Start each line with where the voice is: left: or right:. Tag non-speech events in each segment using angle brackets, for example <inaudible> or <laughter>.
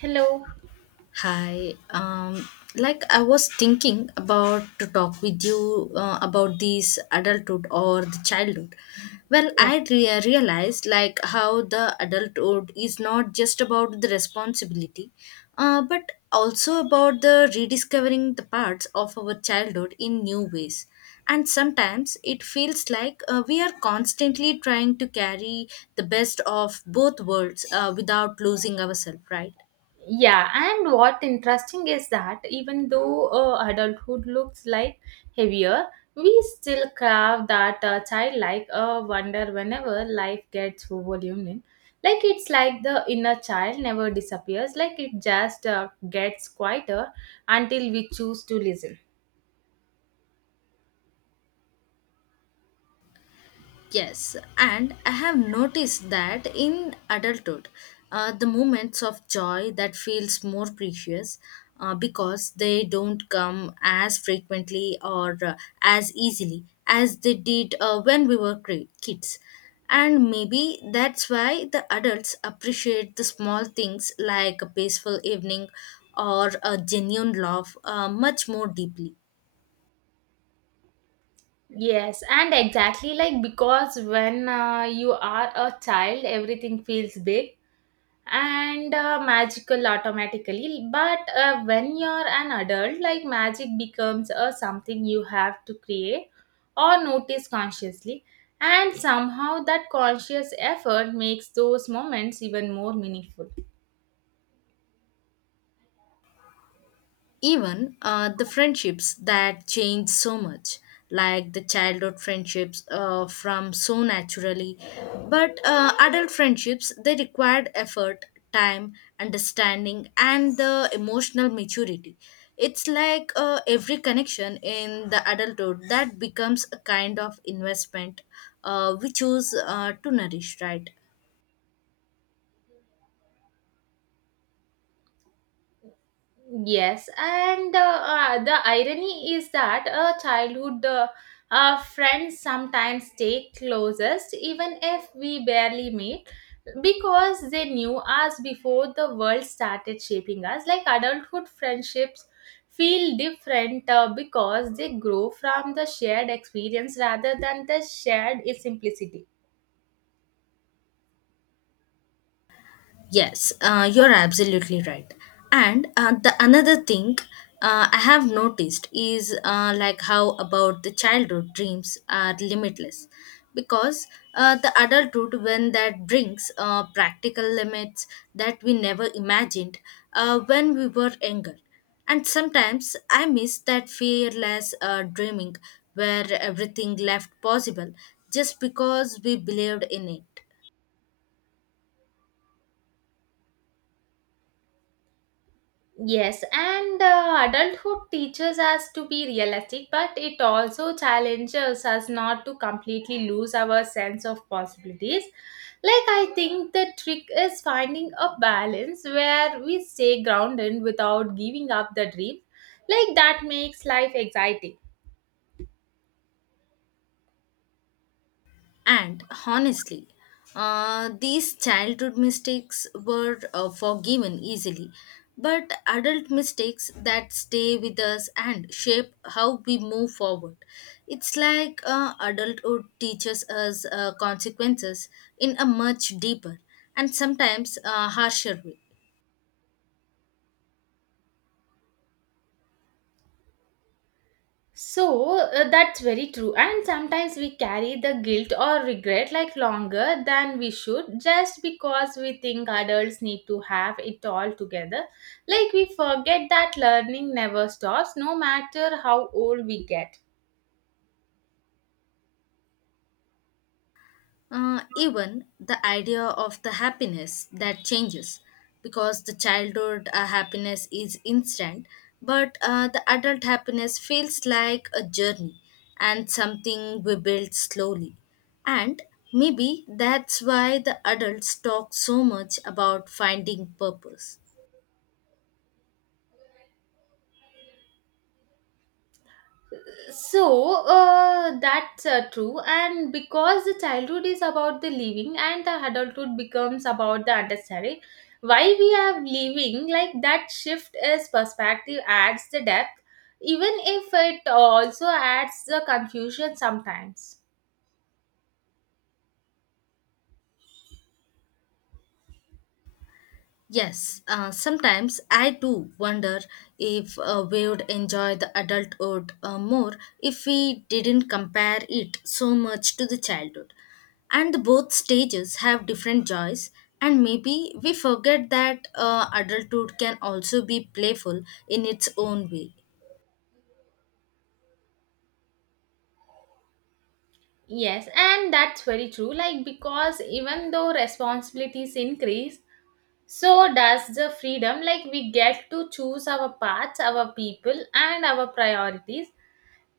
right: Hello.
left: Hi. Like I was thinking about to talk with you about this adulthood or the childhood. Well,
right: Yeah.
left: I realized like how the adulthood is not just about the responsibility, but also about the rediscovering the parts of our childhood in new ways. And sometimes it feels like we are constantly trying to carry the best of both worlds without losing ourselves, right?
right: Yeah, and what interesting is that even though adulthood looks like heavier, we still crave that childlike wonder whenever life gets voluminous. Like it's like the inner child never disappears, like it just gets quieter until we choose to listen.
left: Yes, and I have noticed that in adulthood, the moments of joy that feels more precious because they don't come as frequently or as easily as they did when we were kids. And maybe that's why the adults appreciate the small things like a peaceful evening or a genuine love much more deeply.
right: Yes, and exactly like because when you are a child, everything feels big and magical automatically, but when you're an adult, like magic becomes something you have to create or notice consciously, and somehow that conscious effort makes those moments even more meaningful.
left: Even the friendships that change so much, like the childhood friendships from so naturally, but adult friendships they required effort, time, understanding and the emotional maturity. It's like every connection in the adulthood that becomes a kind of investment we choose to nourish, right?
right: Yes, and the irony is that childhood friends sometimes stay closest even if we barely meet, because they knew us before the world started shaping us. Like adulthood friendships feel different because they grow from the shared experience rather than the shared simplicity.
left: Yes, you're absolutely right. And the another thing I have noticed is like how about the childhood dreams are limitless because the adulthood when that brings practical limits that we never imagined when we were younger. And sometimes I miss that fearless dreaming where everything left possible just because we believed in it.
right: Yes, and adulthood teaches us to be realistic, but it also challenges us not to completely lose our sense of possibilities. Like, I think the trick is finding a balance where we stay grounded without giving up the dream. Like, that makes life exciting.
left: And honestly, these childhood mistakes were forgiven easily, but adult mistakes that stay with us and shape how we move forward. It's like adulthood teaches us consequences in a much deeper and sometimes harsher way.
right: So that's very true. And sometimes we carry the guilt or regret like longer than we should, just because we think adults need to have it all together. Like, we forget that learning never stops no matter how old we get.
left: Even the idea of the happiness that changes because the childhood happiness is instant, but the adult happiness feels like a journey and something we build slowly, and maybe that's why the adults talk so much about finding purpose.
right: So that's true, and because the childhood is about the living, and the adulthood becomes about the understanding. Why we are living, like that shift is perspective, adds the depth, even if it also adds the confusion sometimes.
left: Yes, sometimes I do wonder if we would enjoy the adulthood more if we didn't compare it so much to the childhood. And both stages have different joys, and maybe we forget that adulthood can also be playful in its own way.
right: Yes, and that's very true. Like because even though responsibilities increase, so does the freedom. Like we get to choose our paths, our people, and our priorities.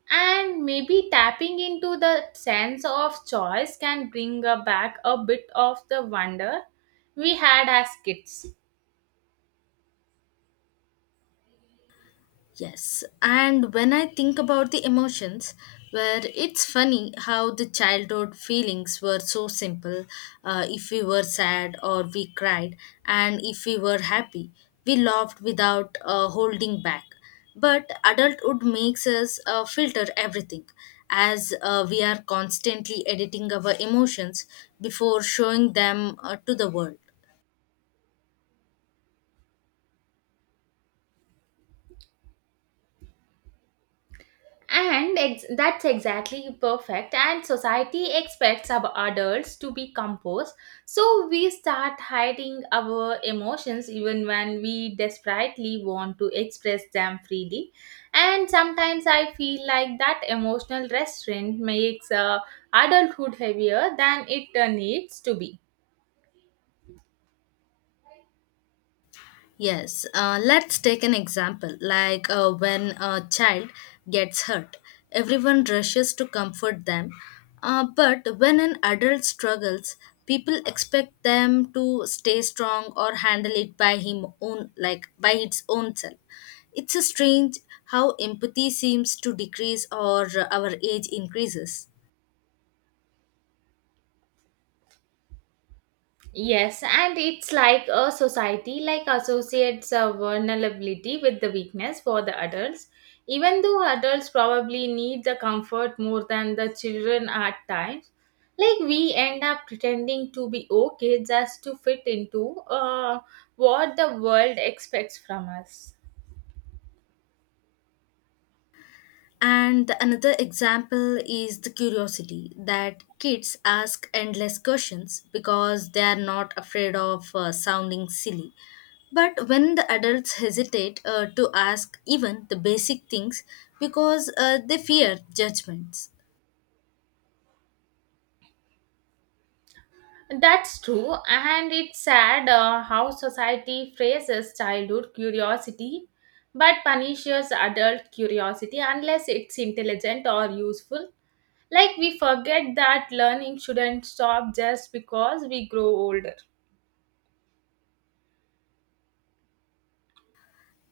right: And maybe tapping into the sense of choice can bring back a bit of the wonder we had as kids.
left: Yes, and when I think about the emotions, where it's funny how the childhood feelings were so simple. If we were sad or we cried, and if we were happy, we laughed without holding back. But adulthood makes us filter everything as we are constantly editing our emotions before showing them to the world.
right: That's exactly perfect. And society expects our adults to be composed, so we start hiding our emotions even when we desperately want to express them freely. And sometimes I feel like that emotional restraint makes adulthood heavier than it needs to be.
left: Yes, let's take an example like when a child gets hurt, everyone rushes to comfort them. But when an adult struggles, people expect them to stay strong or handle it by him own, like by its own self. It's a strange how empathy seems to decrease or our age increases.
right: Yes, and it's like a society like associates vulnerability with the weakness for the adults, even though adults probably need the comfort more than the children at times. Like we end up pretending to be okay just to fit into what the world expects from us.
left: And another example is the curiosity that kids ask endless questions because they are not afraid of sounding silly. But when the adults hesitate to ask even the basic things because they fear judgments.
right: That's true, and it's sad how society phrases childhood curiosity but punishes adult curiosity unless it's intelligent or useful. Like, we forget that learning shouldn't stop just because we grow older.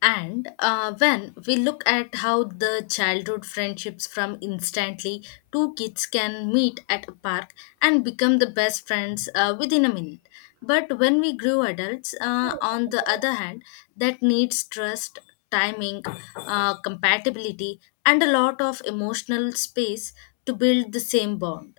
left: And when we look at how the childhood friendships from instantly, two kids can meet at a park and become the best friends within a minute. But when we grew adults, on the other hand, that needs trust, timing, compatibility, and a lot of emotional space to build the same bond.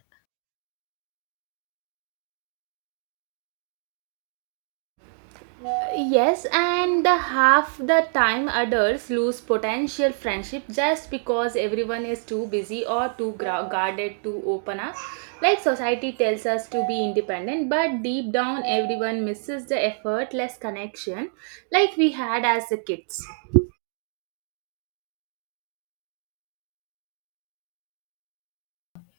right: Yes, and the half the time adults lose potential friendship just because everyone is too busy or too guarded to open up. Like society tells us to be independent, but deep down everyone misses the effortless connection like we had as the kids.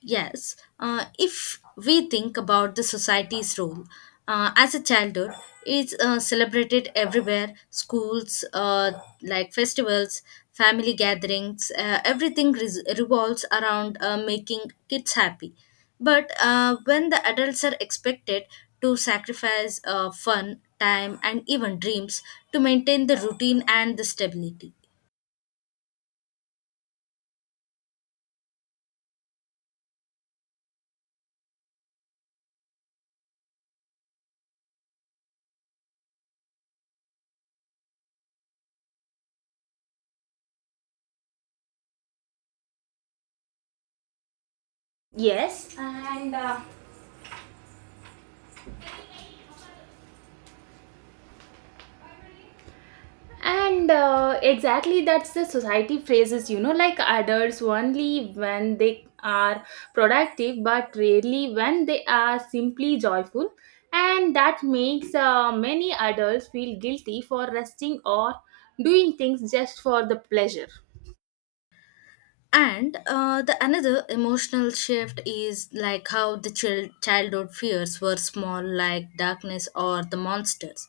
left: Yes, if we think about the society's role, as a childhood, it's celebrated everywhere schools, like festivals, family gatherings, everything revolves around making kids happy. But when the adults are expected to sacrifice fun, time, and even dreams to maintain the routine and the stability.
right: Yes, and exactly that's the society phrases, like adults only when they are productive, but rarely when they are simply joyful. And that makes many adults feel guilty for resting or doing things just for the pleasure.
left: And the another emotional shift is like how the childhood fears were small, like darkness or the monsters,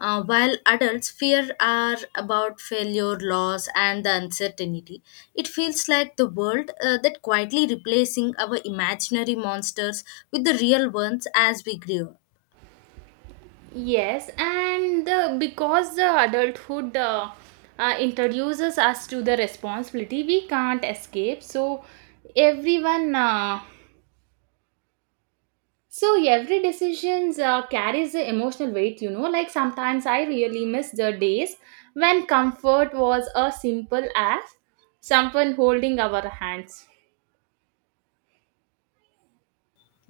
left: while adults fear are about failure, loss and the uncertainty. It feels like the world that quietly replacing our imaginary monsters with the real ones as we grew.
right: Yes, and because the adulthood introduces us to the responsibility we can't escape. So everyone uh, every decision carries the emotional weight, you know. Like sometimes I really miss the days when comfort was as simple as someone holding our hands.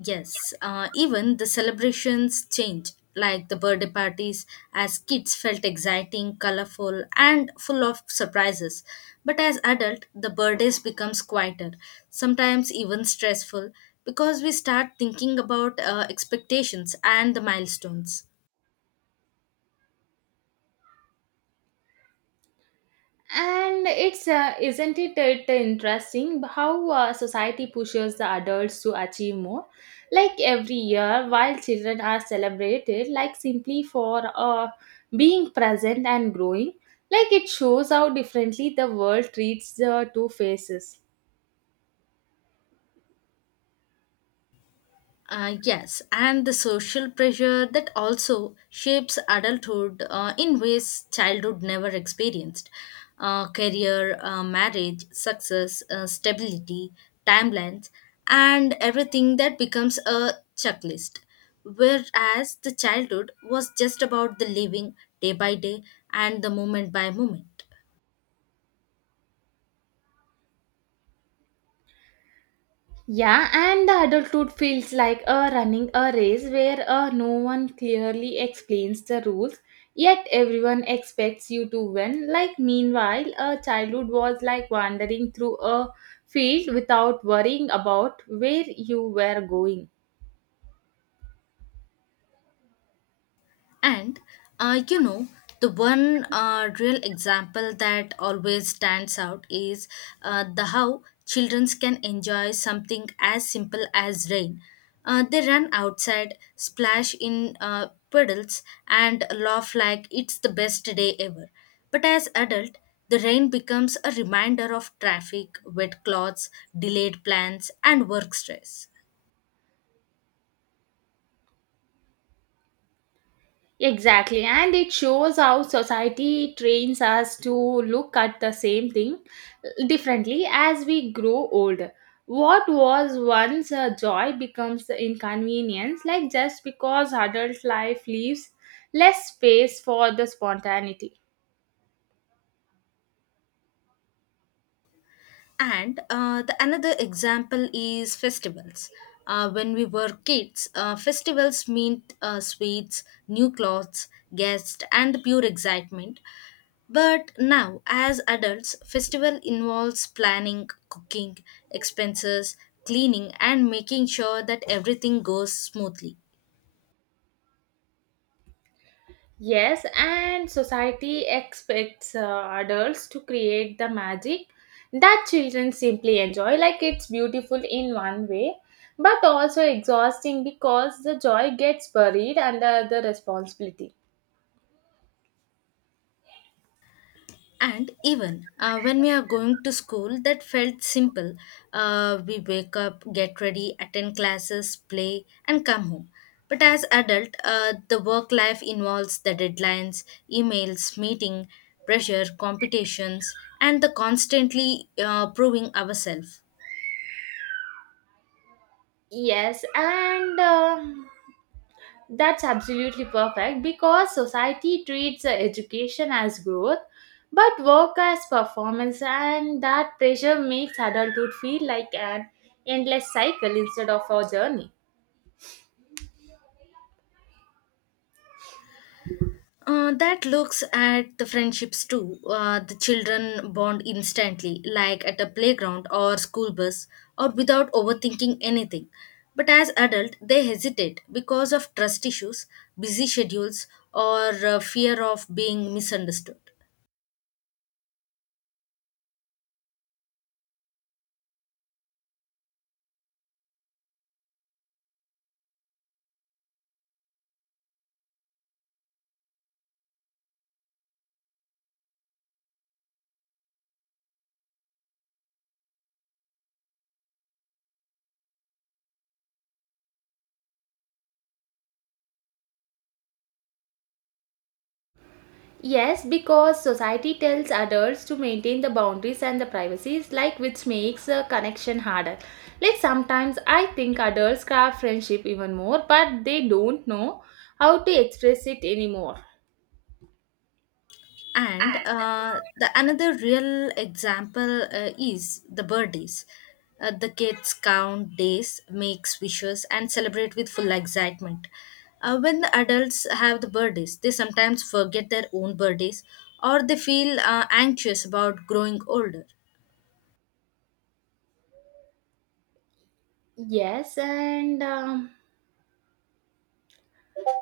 left: Yes, even the celebrations change, like the birthday parties, as kids felt exciting, colorful, and full of surprises. But as adult, the birthdays becomes quieter, sometimes even stressful, because we start thinking about expectations and the milestones.
right: And it's isn't it, it interesting how society pushes the adults to achieve more? Like every year, while children are celebrated, like simply for being present and growing, like it shows how differently the world treats the two faces.
left: Yes, and the social pressure that also shapes adulthood in ways childhood never experienced. Career, marriage, success, stability, timelines, and everything that becomes a checklist. Whereas the childhood was just about the living day by day and the moment by moment.
right: Yeah, and the adulthood feels like a running a race where no one clearly explains the rules, yet everyone expects you to win. Like, meanwhile, a childhood was like wandering through a field without worrying about where you were going.
left: And you know, the one real example that always stands out is the how children can enjoy something as simple as rain. They run outside, splash in puddles, and laugh like it's the best day ever. But as adult, the rain becomes a reminder of traffic, wet clothes, delayed plans, and work stress.
right: Exactly, and it shows how society trains us to look at the same thing differently as we grow older. What was once a joy becomes inconvenience, like just because adult life leaves less space for the spontaneity.
left: And the another example is festivals. When we were kids, festivals meant sweets, new clothes, guests, and pure excitement. But now, as adults, festival involves planning, cooking, expenses, cleaning, and making sure that everything goes smoothly.
right: Yes, and society expects adults to create the magic that children simply enjoy. Like it's beautiful in one way, but also exhausting because the joy gets buried under the responsibility.
left: And even when we are going to school, that felt simple. We wake up, get ready, attend classes, play, and come home. But as adult, the work life involves the deadlines, emails, meeting, pressure, competitions, and the constantly proving ourselves.
right: Yes, and that's absolutely perfect because society treats education as growth, but work as performance, and that pressure makes adulthood feel like an endless cycle instead of a journey.
left: That looks at the friendships too. The children bond instantly, like at a playground or school bus, or without overthinking anything. But as adult, they hesitate because of trust issues, busy schedules, or fear of being misunderstood.
right: Yes, because society tells adults to maintain the boundaries and the privacies, like which makes a connection harder. Like sometimes I think adults craft friendship even more, but they don't know how to express it anymore.
left: And
right: And
left: the another real example is the birthdays. The kids count days, makes wishes and celebrate with full excitement. When the adults have the birthdays, they sometimes forget their own birthdays or they feel anxious about growing older.
right: Yes, and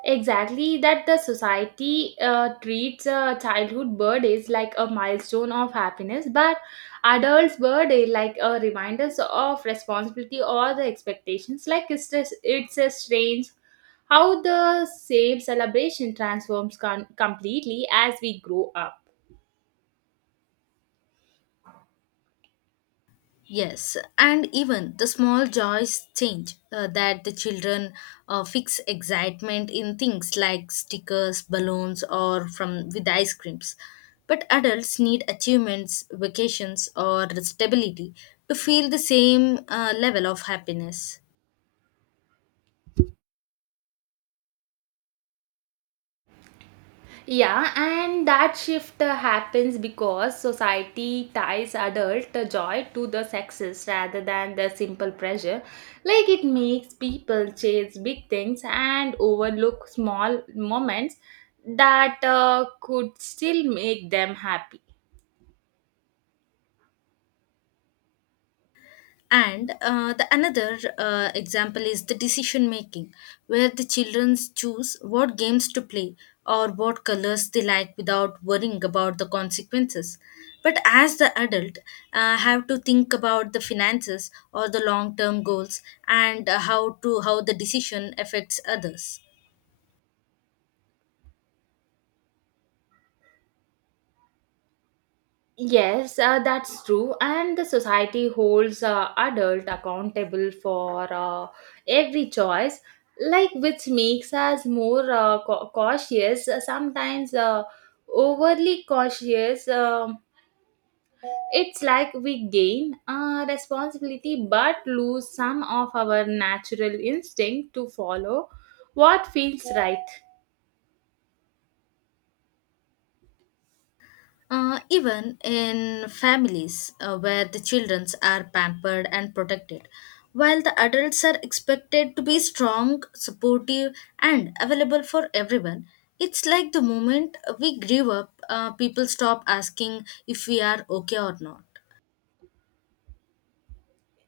right: Exactly, that the society treats a childhood birthdays like a milestone of happiness, but adults' birthday like a reminders of responsibility or the expectations. Like it's just, it's a strange how the same celebration transforms completely as we grow up.
left: Yes, and even the small joys change, that the children fix excitement in things like stickers, balloons, or from with ice creams. But adults need achievements, vacations, or stability to feel the same level of happiness.
right: Yeah, and that shift happens because society ties adult joy to the sexes rather than the simple pleasure. Like it makes people chase big things and overlook small moments that could still make them happy.
left: And the another example is the decision making, where the children choose what games to play or what colors they like without worrying about the consequences. But as the adult, have to think about the finances or the long term goals and how to how the decision affects others.
right: Yes, that's true. And the society holds adult accountable for every choice, like which makes us more cautious. Sometimes overly cautious. It's like we gain responsibility but lose some of our natural instinct to follow what feels right.
left: Even in families where the children are pampered and protected, while the adults are expected to be strong, supportive, and available for everyone, it's like the moment we grew up, people stop asking if we are okay or not.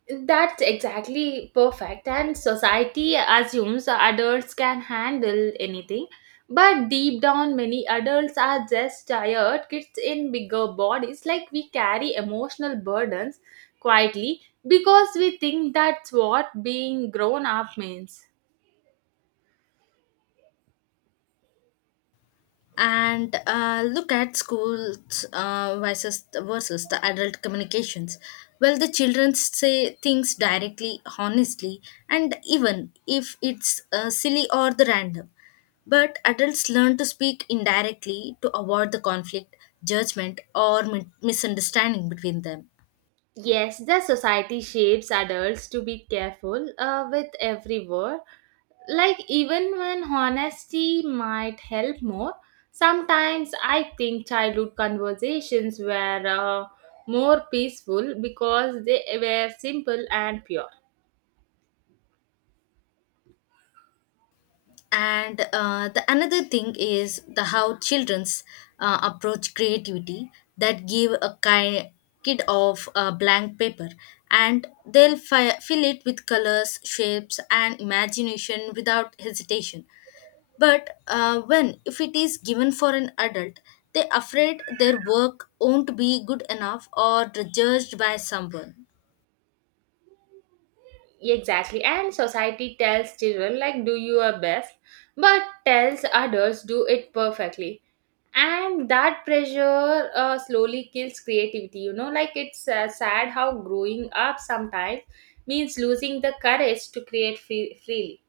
right: That's exactly perfect. And society assumes adults can handle anything. But deep down, many adults are just tired kids in bigger bodies. Like we carry emotional burdens quietly because we think that's what being grown up means.
left: And look at schools versus the adult communications. Well, the children say things directly, honestly, and even if it's silly or the random. But adults learn to speak indirectly to avoid the conflict, judgment, or misunderstanding between them.
right: Yes, the society shapes adults to be careful with every word, like even when honesty might help more. Sometimes I think childhood conversations were more peaceful because they were simple and pure.
left: And the another thing is the how children's approach creativity, that give a kind kid of a blank paper and they'll fill it with colors, shapes and imagination without hesitation. But when if it is given for an adult, they afraid their work won't be good enough or judged by someone.
right: Exactly, and society tells children like do your best, but tells others do it perfectly, and that pressure slowly kills creativity, you know. Like it's sad how growing up sometimes means losing the courage to create freely.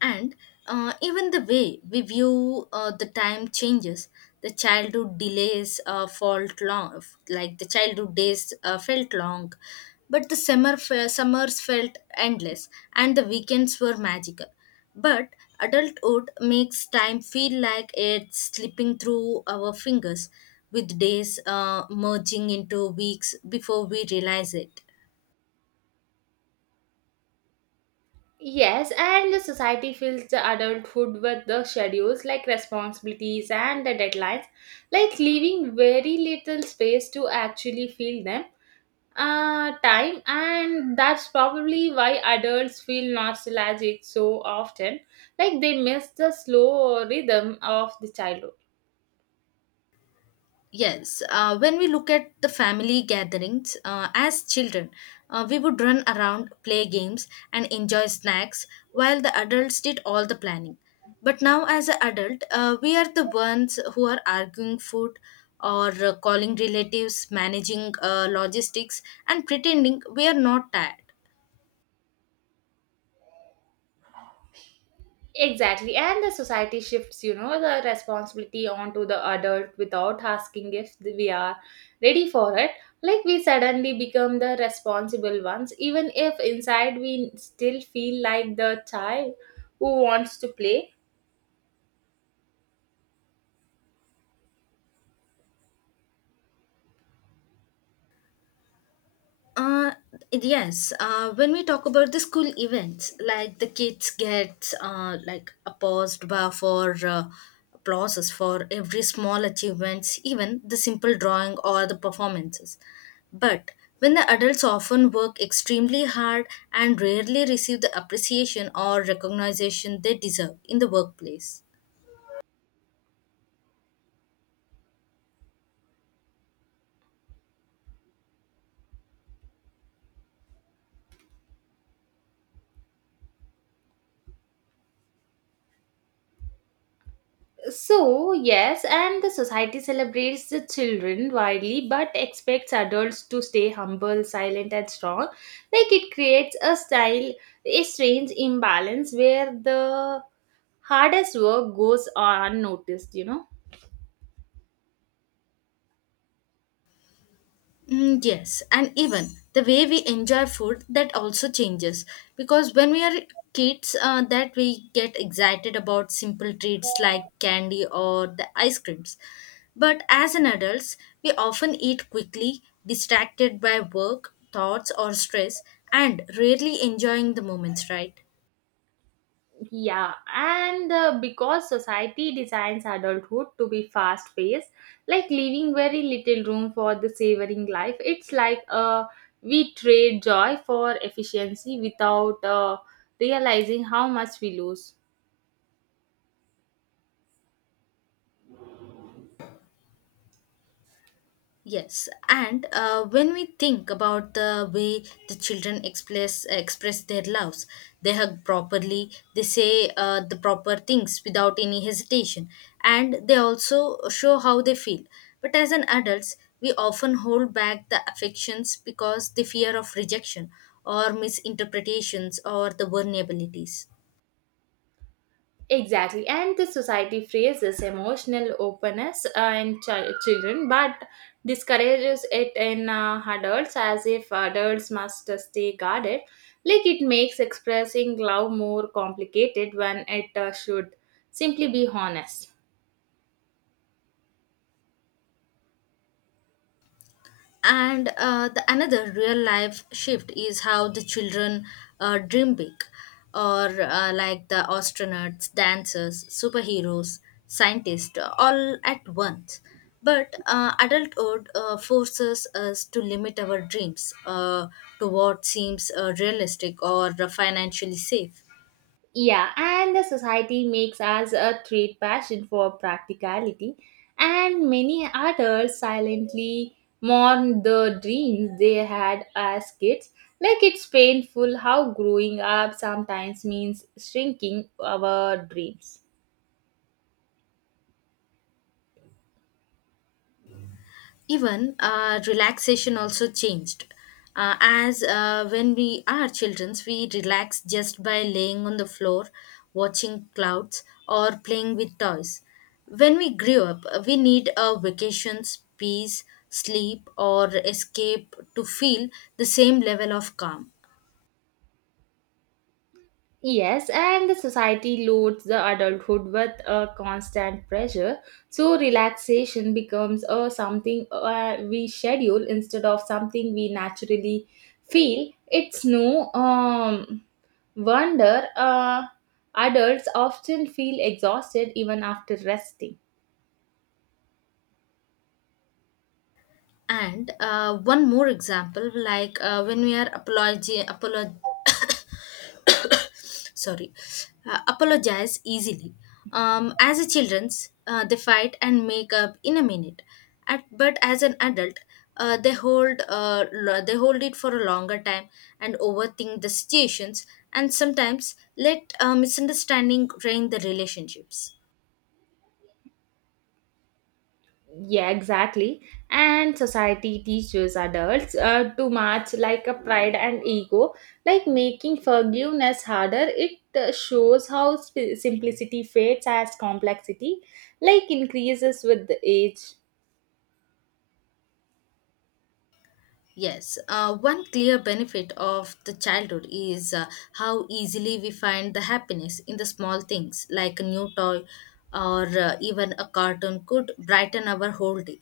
left: And even the way we view the time changes. The childhood delays uh, felt long like the childhood days felt long, but the summers felt endless and the weekends were magical. But adulthood makes time feel like it's slipping through our fingers, with days merging into weeks before we realize it.
right: Yes, and the society fills the adulthood with the schedules, like responsibilities and the deadlines, like leaving very little space to actually feel them. Time, and that's probably why adults feel nostalgic so often, like they miss the slow rhythm of the childhood.
left: Yes, when we look at the family gatherings as children, we would run around, play games, and enjoy snacks while the adults did all the planning. But now, as an adult, we are the ones who are arguing food or calling relatives, managing logistics, and pretending we are not tired.
right: Exactly, and the society shifts, you know, the responsibility onto the adult without asking if we are ready for it. Like we suddenly become the responsible ones, even if inside we still feel like the child who wants to play.
left: Uh, yes. When we talk about the school events, like the kids get like a paused bar for applauses for every small achievements, even the simple drawing or the performances. But when the adults often work extremely hard and rarely receive the appreciation or recognition they deserve in the workplace.
right: So, yes, and the society celebrates the children widely but expects adults to stay humble, silent, and strong. Like it creates a style, a strange imbalance where the hardest work goes unnoticed, you know.
left: Mm, yes, and even the way we enjoy food that also changes, because when we are kids, that we get excited about simple treats like candy or the ice creams. But as an adults, we often eat quickly, distracted by work, thoughts, or stress, and rarely enjoying the moments, right?
right: Yeah, and because society designs adulthood to be fast paced, like leaving very little room for the savoring life. It's like we trade joy for efficiency without realizing how much we lose.
left: Yes, and when we think about the way the children express their loves, they hug properly, they say the proper things without any hesitation, and they also show how they feel. But as an adults, we often hold back the affections because the fear of rejection or misinterpretations or the vulnerabilities.
right: Exactly, and the society praises emotional openness in children, but discourages it in adults, as if adults must stay guarded. Like it makes expressing love more complicated when it should simply be honest.
left: And The another real life shift is how the children dream big, or like the astronauts, dancers, superheroes, scientists, all at once, but adulthood forces us to limit our dreams to what seems realistic or financially safe.
right: Yeah, and the society makes us a trade passion for practicality, and many adults silently mourn the dreams they had as kids. Like it's painful how growing up sometimes means shrinking our dreams.
left: Even relaxation also changed, as when we are children we relax just by laying on the floor, watching clouds or playing with toys. When we grew up, we need a vacations, peace, sleep, or escape to feel the same level of calm.
right: Yes, and the society loads the adulthood with a constant pressure, so relaxation becomes a something we schedule instead of something we naturally feel. It's no wonder adults often feel exhausted even after resting.
left: And one more example, like when we are <coughs> sorry, apologize easily. As a children's, they fight and make up in a minute. At, but as an adult, they hold they hold it for a longer time and overthink the situations, and sometimes let misunderstanding drain the relationships.
right: Yeah, exactly. And society teaches adults too much, like a pride and ego, like making forgiveness harder. It shows how simplicity fades as complexity, like increases with the age.
left: Yes, one clear benefit of the childhood is how easily we find the happiness in the small things, like a new toy or even a cartoon could brighten our whole day.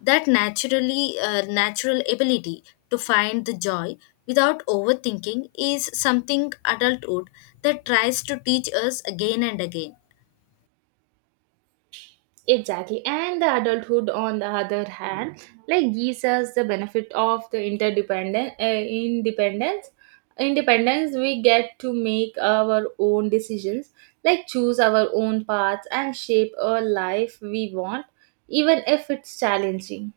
left: That natural ability to find the joy without overthinking is something adulthood that tries to teach us again and again.
right: Exactly. And the adulthood, on the other hand, like gives us the benefit of the interdependent independence. Independence, we get to make our own decisions, like choose our own paths and shape a life we want, even if it's challenging.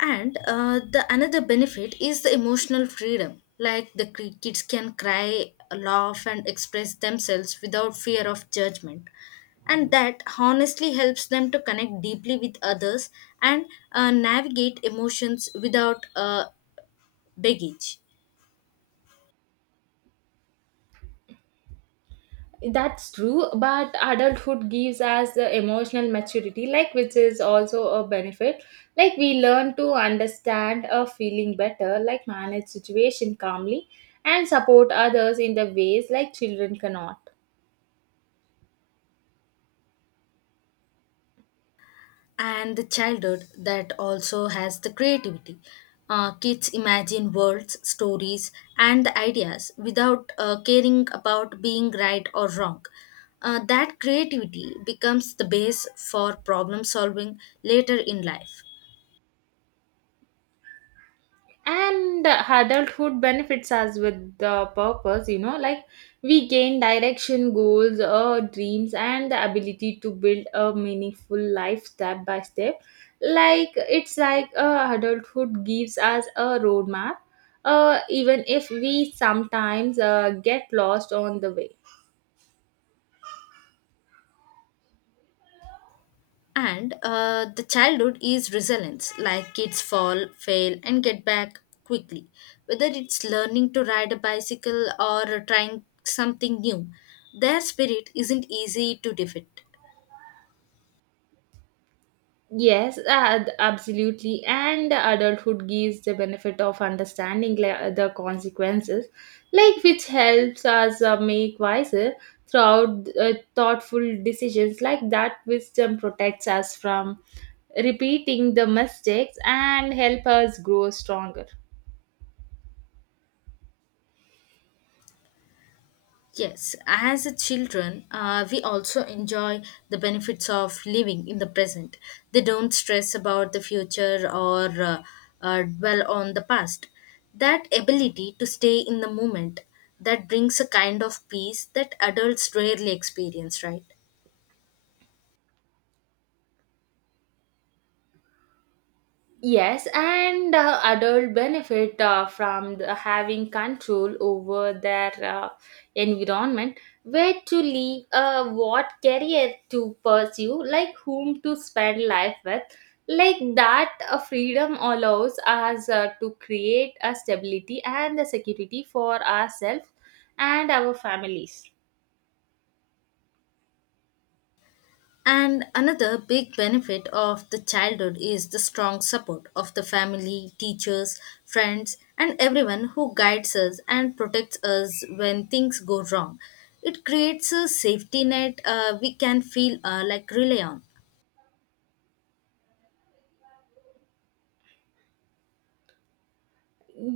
left: And the another benefit is the emotional freedom. Like the kids can cry, laugh, and express themselves without fear of judgment. And that honestly helps them to connect deeply with others and navigate emotions without baggage.
right: That's true, but adulthood gives us the emotional maturity, like which is also a benefit. Like we learn to understand a feeling better, like manage situation calmly, and support others in the ways like children cannot.
left: And the childhood that also has the creativity. Kids imagine worlds, stories, and the ideas without caring about being right or wrong. That creativity becomes the base for problem solving later in life.
right: And adulthood benefits us with the purpose, you know, like we gain direction, goals or dreams, and the ability to build a meaningful life step by step. Like it's like adulthood gives us a roadmap, even if we sometimes get lost on the way.
left: And the childhood is resilience, like kids fall, fail, and get back quickly. Whether it's learning to ride a bicycle or trying something new, their spirit isn't easy to defeat.
right: Yes, absolutely. And adulthood gives the benefit of understanding the consequences, like which helps us make wiser throughout thoughtful decisions. Like that wisdom protects us from repeating the mistakes and help us grow stronger.
left: Yes, as a children, we also enjoy the benefits of living in the present. They don't stress about the future or dwell on the past. That ability to stay in the moment, that brings a kind of peace that adults rarely experience, right?
right: Yes, and adult benefit from having control over their environment, where to live, what career to pursue, like whom to spend life with. Like that, freedom allows us to create a stability and a security for ourselves and our families.
left: And another big benefit of the childhood is the strong support of the family, teachers, friends, and everyone who guides us and protects us when things go wrong. It creates a safety net we can feel like rely on.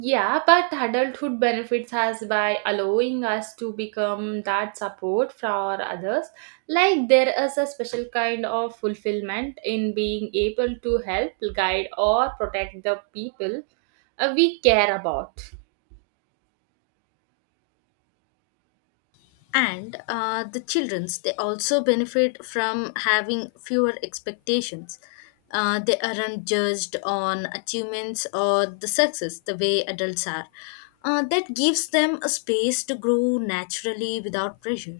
right: Yeah, but adulthood benefits us by allowing us to become that support for others. Like there is a special kind of fulfillment in being able to help, guide, or protect the people we care about.
left: And the childrens, they also benefit from having fewer expectations. They aren't judged on achievements or the success the way adults are. That gives them a space to grow naturally without pressure.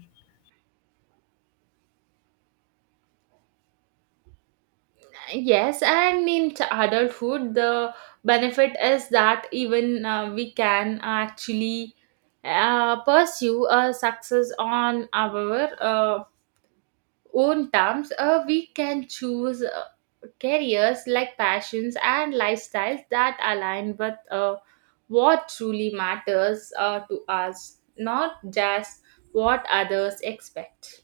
right: Yes, and adulthood, the benefit is that even we can actually pursue a success on our own terms, we can choose careers like passions and lifestyles that align with what truly matters to us, not just what others expect.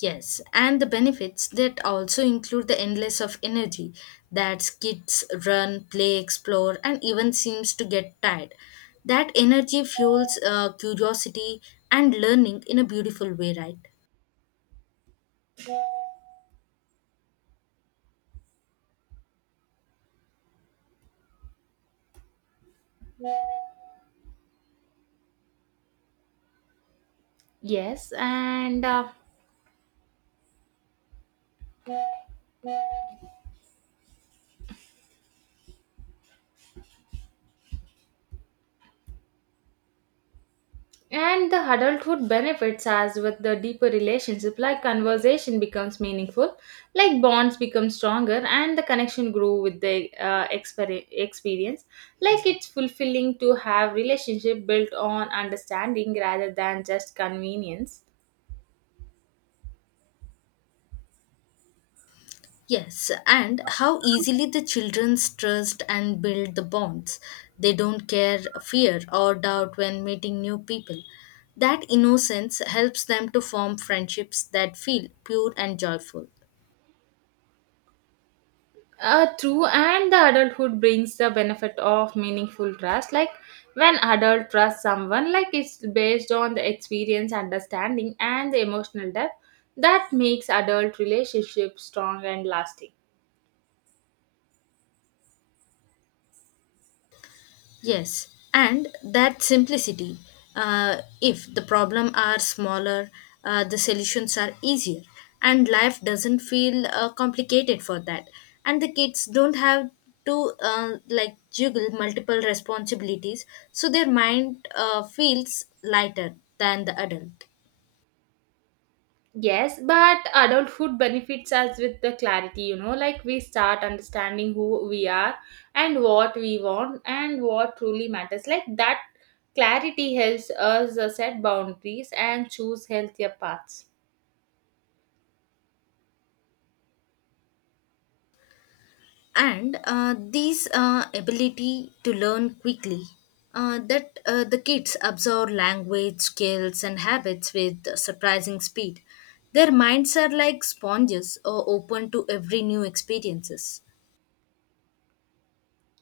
left: Yes, and the benefits that also include the endless of energy, that kids run, play, explore, and even seems to get tired. That energy fuels curiosity and learning in a beautiful way, right?
right: Yes, and the adulthood benefits as with the deeper relationship, like conversation becomes meaningful, like bonds become stronger, and the connection grow with the experience. Like it's fulfilling to have relationship built on understanding rather than just convenience.
left: Yes, and how easily the children's trust and build the bonds. They don't care fear or doubt when meeting new people. That innocence helps them to form friendships that feel pure and joyful.
right: True, and the adulthood brings the benefit of meaningful trust. Like when adult trusts someone, like it's based on the experience, understanding, and the emotional depth that makes adult relationships strong and lasting.
left: Yes, and that simplicity. If the problem are smaller, the solutions are easier, and life doesn't feel complicated for that. And the kids don't have to like juggle multiple responsibilities, so their mind feels lighter than the adult.
right: Yes, but adulthood benefits us with the clarity, you know, like we start understanding who we are and what we want and what truly matters. Like that clarity helps us set boundaries and choose healthier paths.
left: And these ability to learn quickly, that the kids absorb language skills and habits with surprising speed. Their minds are like sponges, or open to every new experiences.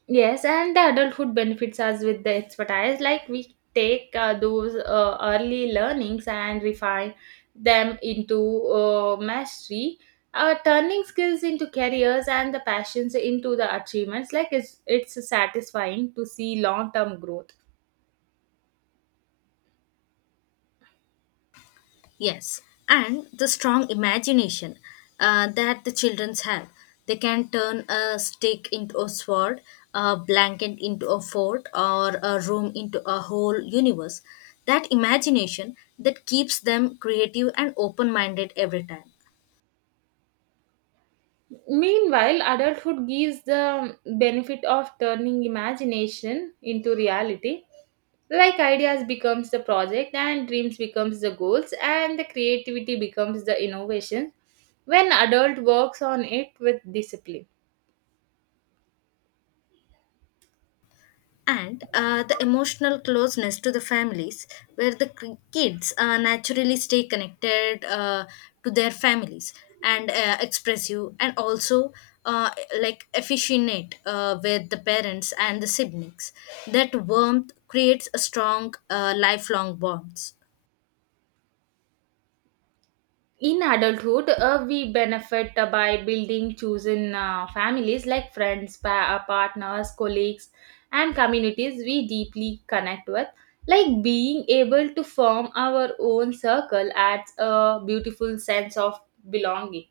right: Yes, and the adulthood benefits us with the expertise. Like we take those early learnings and refine them into mastery, turning skills into careers and the passions into the achievements. Like it's satisfying to see long term growth.
left: Yes, and the strong imagination that the children have. They can turn a stick into a sword, a blanket into a fort, or a room into a whole universe. That imagination that keeps them creative and open minded every time.
right: Meanwhile, adulthood gives the benefit of turning imagination into reality. Like ideas becomes the project and dreams becomes the goals and the creativity becomes the innovation when adult works on it with discipline.
left: And the emotional closeness to the families, where the kids naturally stay connected to their families, and expressive, and also uh, like affectionate with the parents and the siblings. That warmth creates a strong lifelong bonds.
right: In adulthood we benefit by building chosen families like friends partners colleagues and communities we deeply connect with, like being able to form our own circle adds a beautiful sense of belonging.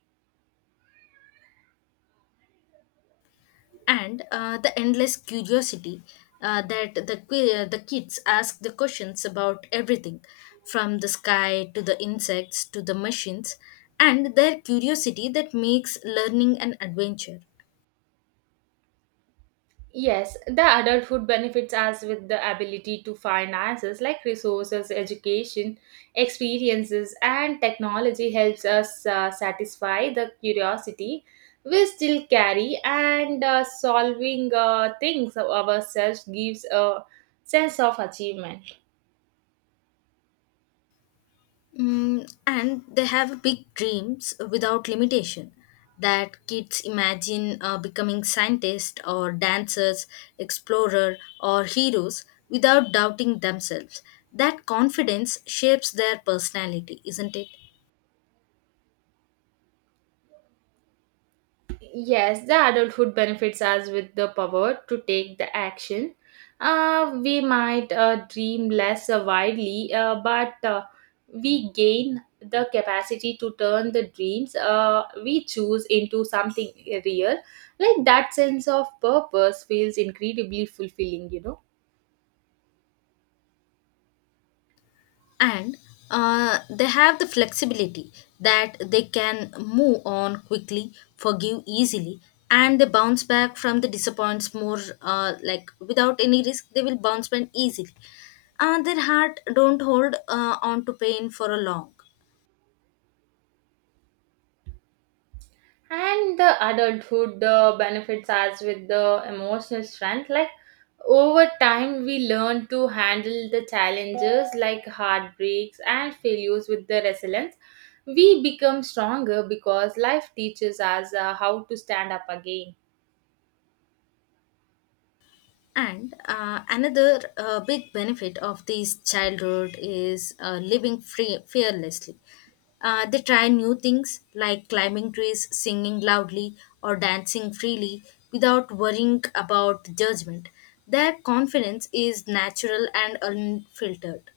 left: And the endless curiosity, that the the kids ask the questions about everything, from the sky to the insects to the machines, and their curiosity that makes learning an adventure.
right: Yes, the adulthood benefits us with the ability to find answers like resources, education, experiences, and technology helps us satisfy the curiosity we still carry, and solving things ourselves gives a sense of achievement.
left: Mm, and they have big dreams without limitation, that kids imagine becoming scientists or dancers, explorer or heroes without doubting themselves. That confidence shapes their personality, isn't it?
right: Yes, the adulthood benefits us with the power to take the action. We might dream less widely, but we gain the capacity to turn the dreams we choose into something real. Like that sense of purpose feels incredibly fulfilling, you know.
left: And they have the flexibility, that they can move on quickly, forgive easily, and they bounce back from the disappoints more, like without any risk they will bounce back easily, and their heart don't hold on to pain for a long.
right: And the adulthood benefits us with the emotional strength, like over time we learn to handle the challenges like heartbreaks and failures with the resilience. We become stronger because life teaches us how to stand up again.
left: And another big benefit of this childhood is living free fearlessly. They try new things, like climbing trees, singing loudly, or dancing freely without worrying about judgment. Their confidence is natural and unfiltered.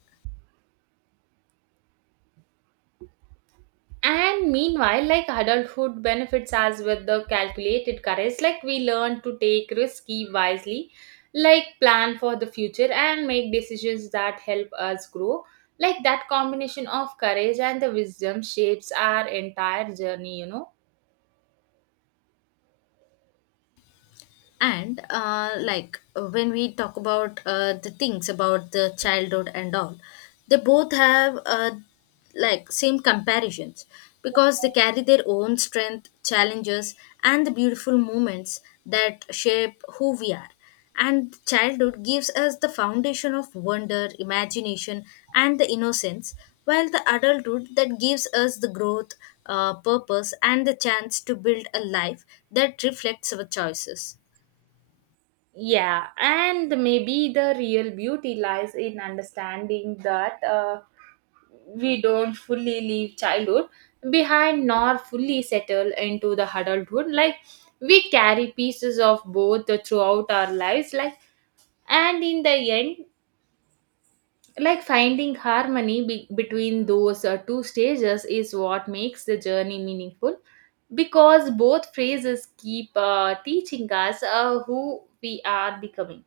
right: And meanwhile, like adulthood benefits us with the calculated courage, like we learn to take risky wisely, like plan for the future and make decisions that help us grow. Like that combination of courage and the wisdom shapes our entire journey, you know.
left: And when we talk about the things about the childhood and all, they both have like same comparisons, because they carry their own strength, challenges, and the beautiful moments that shape who we are. And childhood gives us the foundation of wonder, imagination, and the innocence, while the adulthood that gives us the growth, purpose, and the chance to build a life that reflects our choices.
right: Yeah, and maybe the real beauty lies in understanding that. We don't fully leave childhood behind nor fully settle into the adulthood, like we carry pieces of both throughout our lives, like and in the end, like finding harmony between those two stages is what makes the journey meaningful, because both phases keep teaching us who we are becoming.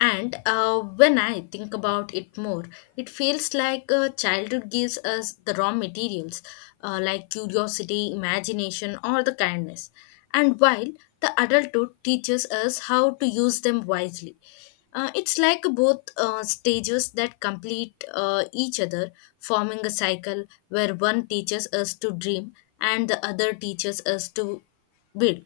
left: And when I think about it more, it feels like childhood gives us the raw materials, like curiosity, imagination, or the kindness. And while the adulthood teaches us how to use them wisely. It's like both stages that complete each other, forming a cycle where one teaches us to dream and the other teaches us to build.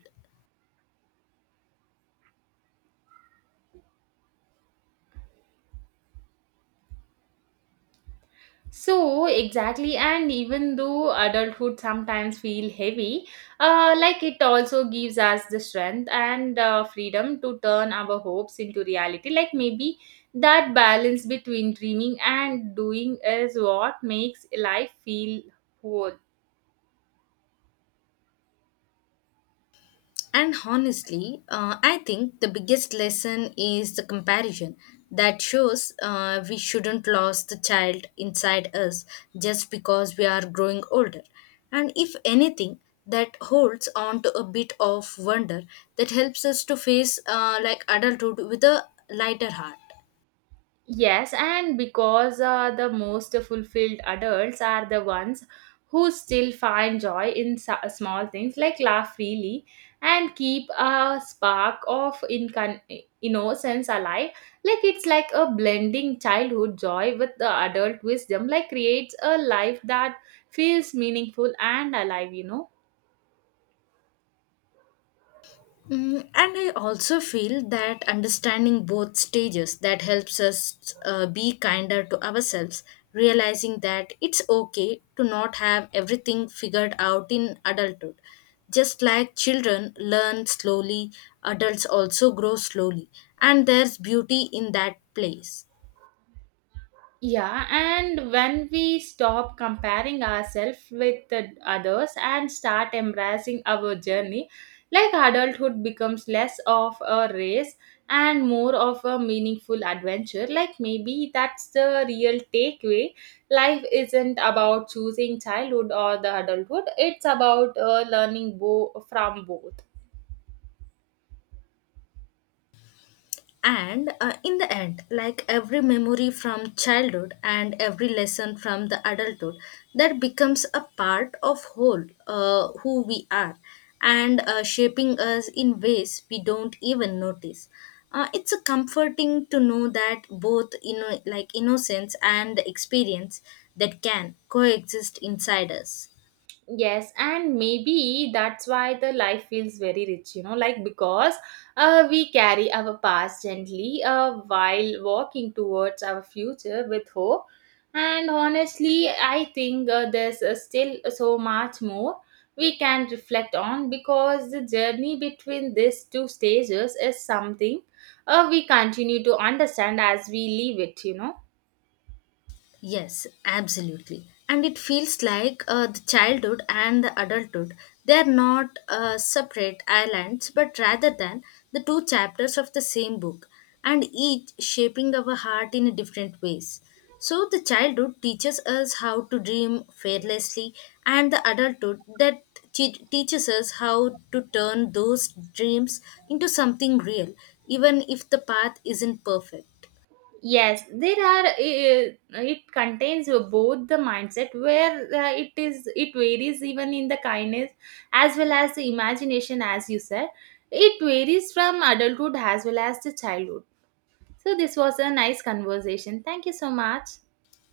right: So exactly, and even though adulthood sometimes feel heavy, like it also gives us the strength and freedom to turn our hopes into reality. Like maybe that balance between dreaming and doing is what makes life feel whole.
left: And honestly, I think the biggest lesson is the comparison that shows we shouldn't lose the child inside us just because we are growing older. And if anything, that holds on to a bit of wonder that helps us to face like adulthood with a lighter heart.
right: Yes, and because the most fulfilled adults are the ones who still find joy in small things, like laugh freely and keep a spark of innocence alive. Like it's like a blending childhood joy with the adult wisdom, like creates a life that feels meaningful and alive, you know.
left: Mm, and I also feel that understanding both stages that helps us be kinder to ourselves, realizing that it's okay to not have everything figured out in adulthood. Just like children learn slowly, adults also grow slowly, and there's beauty in that place.
right: Yeah, and when we stop comparing ourselves with the others and start embracing our journey, like adulthood becomes less of a race and more of a meaningful adventure. Like maybe that's the real takeaway. Life isn't about choosing childhood or the adulthood, it's about learning from both.
left: And in the end, like every memory from childhood and every lesson from the adulthood, that becomes a part of whole who we are, and shaping us in ways we don't even notice. It's a comforting to know that both, you know, like innocence and experience that can coexist inside us.
right: Yes, and maybe that's why the life feels very rich, you know, like because we carry our past gently while walking towards our future with hope. And honestly, I think there's still so much more we can reflect on, because the journey between these two stages is something we continue to understand as we leave it, you know.
left: Yes, absolutely. And it feels like the childhood and the adulthood, they are not separate islands, but rather than the two chapters of the same book, and each shaping our heart in different ways. So the childhood teaches us how to dream fearlessly, and the adulthood that teaches us how to turn those dreams into something real, even if the path isn't perfect.
right: Yes, there are. It contains both the mindset where it is. It varies even in the kindness as well as the imagination, as you said. It varies from adulthood as well as the childhood. So this was a nice conversation. Thank you so much.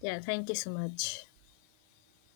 left: Yeah, thank you so much.